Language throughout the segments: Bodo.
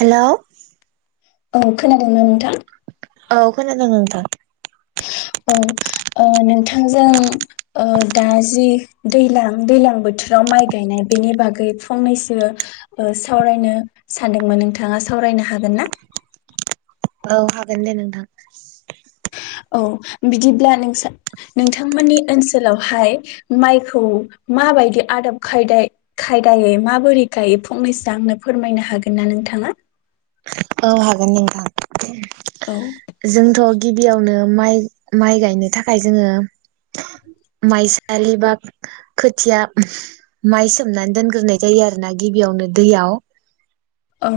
हेलौ। औ खोनादों ना नोंथां? औ खोनादों नोंथां। औ ओ नोंथांजों ओ दा जि दैलां दैलां बोथोराव माइ गायनाय बेनि बागै फंनैसो ओ सावरायनो सानदोंमोन नोंथाङा सावरायनो हागोन ना? औ हागोन दे नोंथां। औ बिदिब्ला नोंसा नोंथांमोननि ओनसोलावहाय माइखौ माबायदि आदब खायदाय खायदायै माबोरै गायो फंनैसो आंनो फोरमायनो हागोन ना नोंथाङा? औ हागोन नोंथां। औ जोंथ' गिबियावनो माइ माइ गायनो थाखाय जोङो माइसालि बा खोथिया माइ सोमनानै दोनग्रोनाय जायो आरो ना गिबियावनो दैयाव। औ।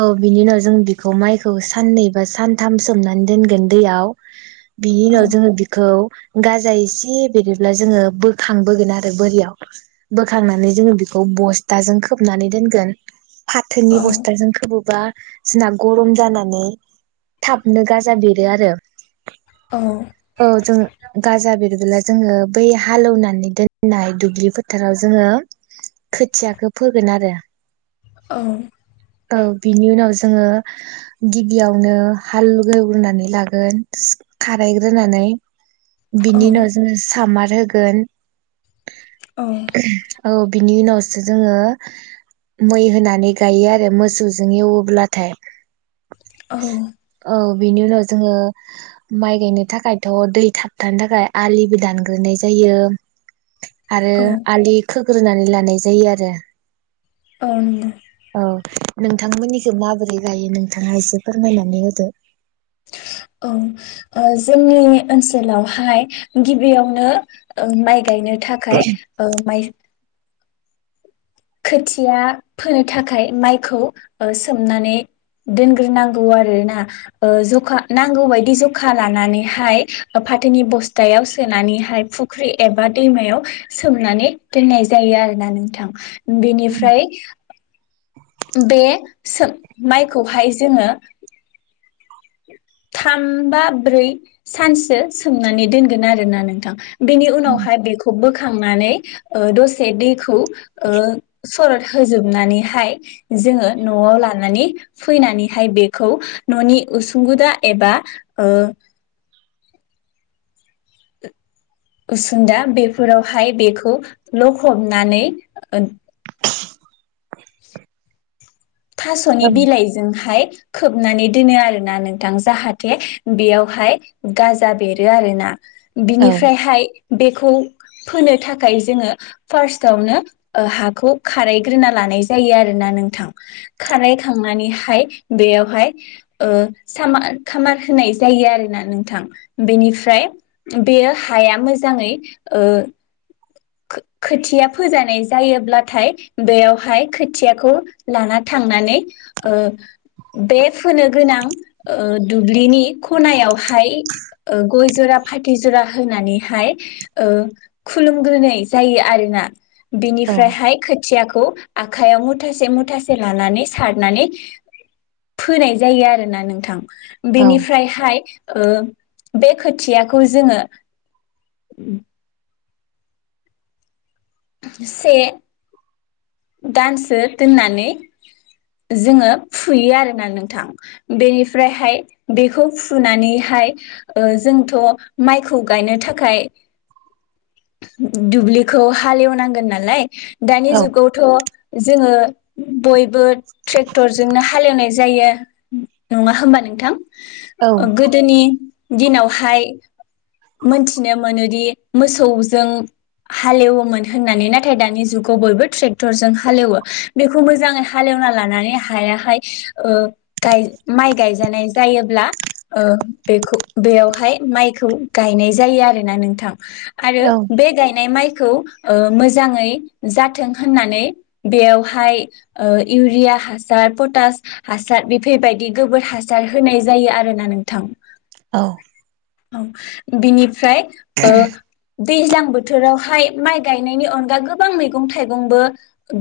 औ बिनि उनाव जों बिखौ माइखौ साननै बा सानथाम सोमनानै दोनगोन दैयाव। बिनि औ उनाव जोङो बिखौ गाजा एसे बेरोब्ला जोङो बोखांबोगोन आरो बोरियाव। बोखांनानै जोङो बेखौ बस्थाजों खोबनानै दोनगोन। औ फाथोनि बस [unintelligible] बा जोंना गरम जानानै थाबनो गाजा बेरो आरो अ। औ जों गाजा बेरबोला जोङो बै हालेवनानै दोननाय दुब्लि फोथाराव जोङो खोथियाखो फोगोन आरो औ औ बिनि उनाव जोङो गिबियावनो हाल एवग्रोनानै लागोन खाराय ग्रोनानै बिनि उनाव जोङो सामार होगोन। औ औ बिनि उनाव जोङो मै होनानै गायो आरो मोसौजों एवोब्लाथाय। औ बेनि उनाव जोङो माइ गायनो थाखायथ दै थाबथानो थाखाय आलिबो दानग्रोनाय जायो। आरो औ आलि खो- होग्रोनानै लानाय जायो आरो। अन नोंथांमोननिथि माबोरै गायो नोंथाङा एसे फोरमायनानै होदो? ओं ओ जोंनि ओनसोलावहाय गिबियावनो माइ गायनो थाखाय ओ माइ खोथिया फोनो थाखाय माइखौ सोमनानै दोनग्रोनांगौ आरोना ओ जखा नांगौ बायदि जखा लानानैहाय फाथोनि बस्थायाव सोनानैहाय फुख्रि एबा दैमायाव सोमनानै दोननाय जायो आरोना नोंथां। बेनिफ्राय बे सो माइखौहाय जोङो। थाम बा ब्रै सानसो सोमनानै दोनगोन आरोना नोंथां। बेनि उनावहाय बेखौ बोखांनानै दसे दैखौ ओ सरद होजोबनानैहाय जोङो नआव लानानै फैनानैहाय बेखौ ननि उसुंगुदा एबा ओ उसुंदा बेफोरावहाय बेखौ लखबनानै [unintelligible] थासनि बिलाइजोंहाय खोबनानै दोनो आरोना नोंथां जाहाथे बेयावहाय गाजा बेरो आरोना। बिनिफ्रायहाय बेखौ फोनो थाखाय जोङो फार्स्टआवनो हाखौ खारायग्रोना लानाय जायो आरोना नोंथां। खाराय खांनानैहाय बेयावहाय ओ साम खामार होनाय जायो आरोना नोंथां बेनिफ्राय बेयो हाया मोजाङै ओ खो-खोथिया फोजानाय जायोब्लाथाय बेयावहाय खोथियाखौ लाना थांनानै ओ बे फोनो गोनां दुब्लिनि खनायावहाय गय जरा फाथै जरा होनानैहाय ओ खुलुमग्रोनाय जायो आरोना। औ बिनिफ्रायहाय खोथियाखो खौ आखाइयाव मुथासे मुथासे लानानै सारनानै फोनाय जायो आरोना नोंथां। औ बेनिफ्रायहाय बे खोथियाखौ जोङो। से दानसो दोननानै जोङो फुयो आरोना नोंथां बेनिफ्रायहाय बेखौ फुनानैहाय जोंथ' माइखौ गायनो थाखाय दुब्लिखौ हालेवनांगोन नालाय। दानि औ जुगाव जोङो बे बो ट्रेक्टरजोंनो हालेवनाय जायो। नङा होमबा नोंथां? औ गोदोनि दिनावहाय मोनथिनो मोनोदि मोसौजों हालेवोमोन होननानै नाथाय दानि जुगाव बयबो ट्रेक क्टरजों हालेवो बेखौ मोजाङै हालेवना लानानै हायाहाय माइ गायजानाय जायोब्ला बेखौ बेयावहाय माइखौ गायनाय जायो आरोना नोंथां। आरो बे गायनाय माइ खौ मोजाङै जाथों। होननानै बेयावहाय ओ इउरिया हासार पटास हासार बेफोरबायदि गोबोर हासार होनाय जायो आरोना नोंथां। औ। औ बिनि फ्राय ओ दैज्लां बोथोरावहाय माइ गायनायनि अनगा गोबां मैगं थाइगं बो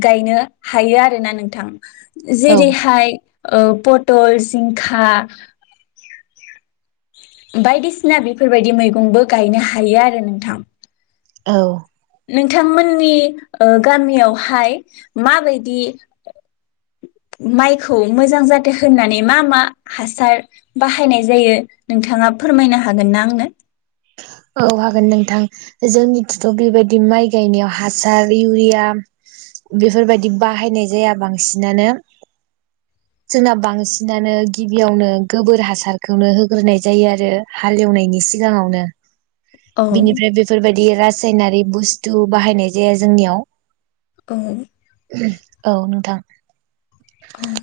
गायनो हायो आरोना नोंथां। जेरैहाय ओ पटल, जिंखा बायदिसिना बेफोरबायदि मैगंबो गायनो हायो आरो नोंथां। औ। नोंथांमोननि ओ गामियावहाय माबायदि माइखौ मोजां जाथो होननानै मा मा हासार बाहायनाय जायो नोंथाङा फोरमायनो हागोन ना आंनो? औ हागोन नोंथां जोंनिथ'थ' बेबायदि माइ गायनायाव हासार इउरिया बेफोरबायदि बाहायनाय जाया बांसिनानो। जोंना बांसिनानो गिबियावनो गोबोर हासारखौनो होग्रोनाय जायो आरो हालेवनायनि सिगाङावनो। औ बिनिफ्राय बेफोरबायदि राज रासायनारि बुस्थु बाहायनाय जाया जोंनियाव। औ औ नोंथां। ओं।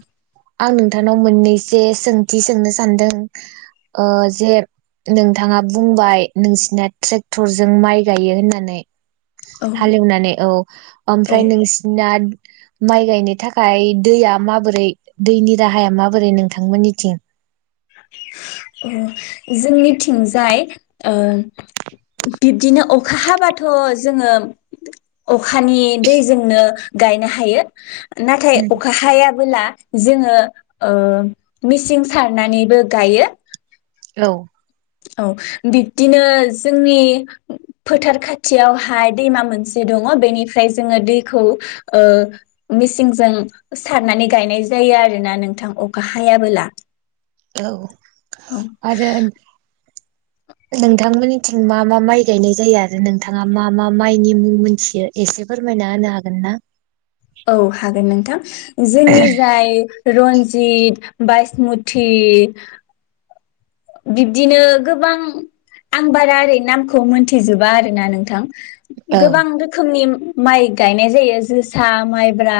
आं नोंथांनाव मोननैसो सोंथि सोंनो सानदों ओ जे नोंथाङा बुंबाय नोंसिना ट्रेक्टरजों माइ गायो होननानै। औ हालेवनानै औ ओमफ्राय औ नोंसिना माइ गायनो थाखाय दैया माबोरै दैनि राहाया माबोरै नोंथांमोननिथिं? जोंनिथिंजाय ओ बिब्दिनो अखा हाबाथ' जोङो अखानि दैजोंनो गायनो हायो। नाथाय अखा हायाबोला जोंङो ओ ओ मेचिन सार नानैबो गायो। औ। औ बिब्दिनो जोंनि फोथार खाथियावहाय दैमा मोनसे दङ बेनिफ्राय जोङो दैखौ ओ मेसिंजों सारनानै गायनाय जायो आरोना नोंथां अखा हायाबोला। औ औ आरो नोंथांमोननिथिं मा मा माइ गायनाय जायो आरो नोंथाङा मा मा माइनि मुं मोनथियो एसे फोरमायना होनो हागोन ना? औ हागोन नोंथां [inaudible] जोंनि जाय रन्जित, बाइसमुथि बिब्दिनो गोबां आं बारा ओरै नामखौ मोनथिजोबा आरोना नोंथां औ गोबां रोखोमनि माइ गायनाय जायो जोसा, माइब्रा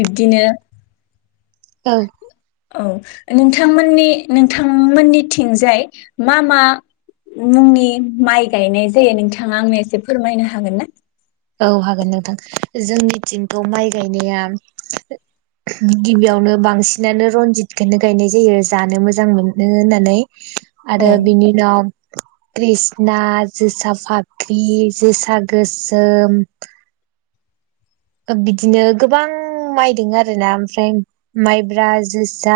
बिब्दिनो औ औ नोंथांमोननि नोंथांमोननिथिंजाय मा मा मुंनि माइ गायनाय जायो, नोंथाङा आंनो एसे फोरमायनो हागोन ना? औ हागोन नोंथां जोंनिथिंथ' माइ गायनाया गिबियावनो बांसिनानो रन्जितखौनो गायनाय जायो, जानो मोजां मोनो होननानै औ आरो बिनि उनाव कृष्णा जोसा फाख्रि, जोसा गोस ओम बिदिनो गोबां माइ दं आरोना, ओमफ्राय माइब्रा, जोसा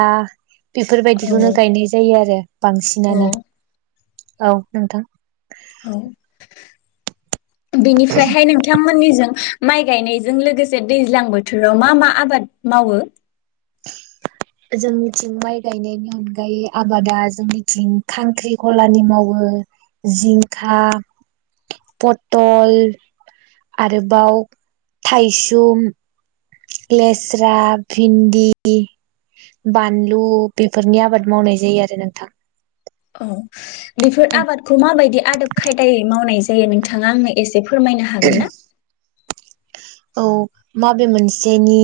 बेफोरबायदिखौनो औ गायनाय जायो आरो औ बांसिनानो। औ नोंथां। औ। बेनिफ्रायहाय नोंथांमोननिजों माइ गायनायजों लोगोसे दैज्लां बोथोराव मा मा आबाद मावो? जोंनिथिं माइ गायनायनि अनगायै आबादा जोंनिथिं खांख्रिखलानि मावो, जिंखा, पथल, आरोबाव थायसुम, लेस्रा, भिन्दि, बानलु बेफोरनि आबाद मावनाय जायो आरो नोंथां। औ बेफोर आबादखौ माबायदि आदब खायदायै मावनाय जायो नोंथाङा आंनो ए से फोरमायनो हागोन ना? औ माबे मोनसेनि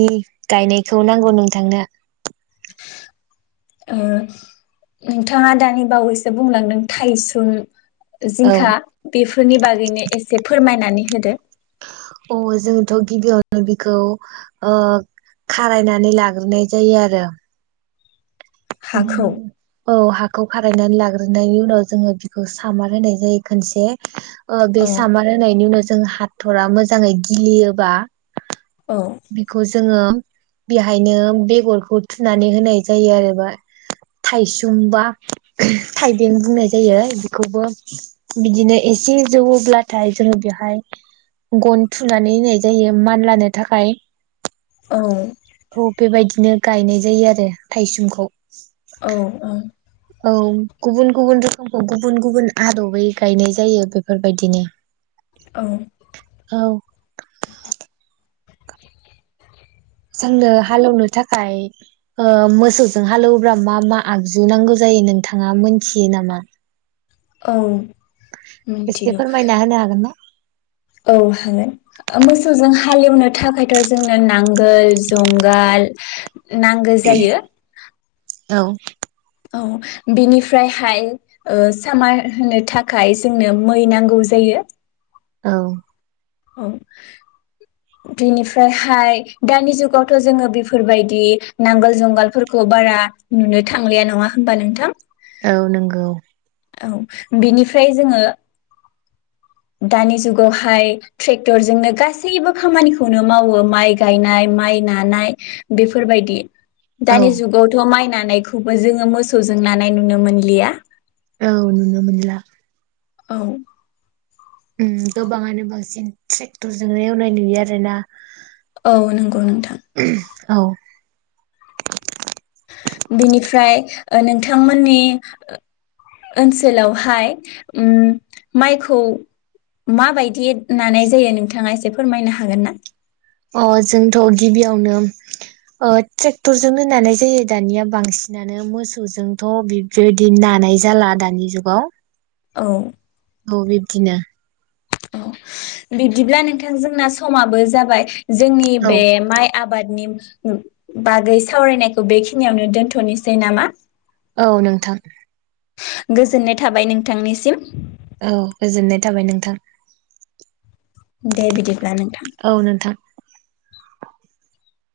गायनायखौ नांगौ नोंथांनो? ओ नोंथाङा दानि बावैसो बुंलांदों थाइसुम औ जिंखा बेफोरनि बागैनो एसे फोरमायनानै होदो अ जोंथ' गिबियावनो बेखौ ओ खारायनानै लाग्रोनाय जायो आरो। हाखौ [inaudible] औ हा खारायनानै लाग्रोनायनि उनाव जोङो बिखौ सामार होनाय जायो खनसे ओ बे औ सामार होननायनि उनाव सो हाथरा मोजाङै गिलियोबा औ बिखौ जोङो बेहायनो बेगरखौ थुनानै होनाय जायो आरोबा, थायसुम बा थाइबें बुंनाय जायो। बेखौबो बिदिनो एसे जौयोब्लाथाय जोङो बेहाय गन थुनानै होनाय जायो मानलानो थाखाय। औ। औ बेबायदिनो गायनाय जायो आरो थायसुमुखौ। औ औ। औ गुबुन गुबुन रोखोमखौ गुबुन गुबुन आदबै गायनाय जायो बेफोरबायदिनो। औ। औ। [inaudible] जोंनो हालौनो था खाय ओ मोसौजों हालौवोब्ला मा मा आगजु नांगौ जायो नोंथाङा मोनथियो नामा? औ एसे मिथिगौ फोरमायना होनो हागोन ना? औ हागोन मोसौजों हालेवनो थाखायथ' जोंनो नांगोल, जंगाल नांगौ जायो। औ औ बिनिफ्रायहाय ओ सामार होनो थाखाय जोंनो मै नांगौ जायो। औ औ बेनिफ्रायहाय दानि जुगावथ' जोङो बेफोरबायदि नांगोल जुंगालफोरखौ बारा नुनो थांलिया नङा होमबा नोंथां? औ नंगौ। औ बिनिफ्राय जोङो दानि जुगावहाय ट्रेक्टरजोंनो गासैबो खामानिखौनो मावो माइ गायनाय, माइ नानाय बेफोरबायदि। औ दानि जुगावथ' माइ ना नायखौबो जोङो मोसौजों नानाय नुनो मोनलिया। औ नुनो मोनला। औ उम गोबाङानो बांसिन ट्रेक्टरजों एवनाय नुयो आरो ना। औ नंगौ नोंथां। औ बिनिफ्राय ओ नोंथांमोननि ओनसोलावहाय उम माइखौ माबायदि नानाय जायो नोंथाङा एसे फोरमायनो हागोन ना? अ जोंथ' गिबियावनो ओ ट्रेक्टरजोंनो नानाय जायो दानिया बांसिनानो मोसौजोंथ' बेबायदि नानाय जाला दानि जुगाव। औ औ बिब्दिनो। औ बिदिब्ला नोंथां जोंना समाबो जाबाय जोंनि औ बे माइ आबादनि बागै सावरायनायखौ बेखिनियावनो दोन्थ'नोसै नामा? औ नोंथां। गोजोननाय थाबाय नोंथांनिसिम। औ गोजोननाय थाबाय नोंथां। दे बिदि ब्ला नोंथां। औ नोंथां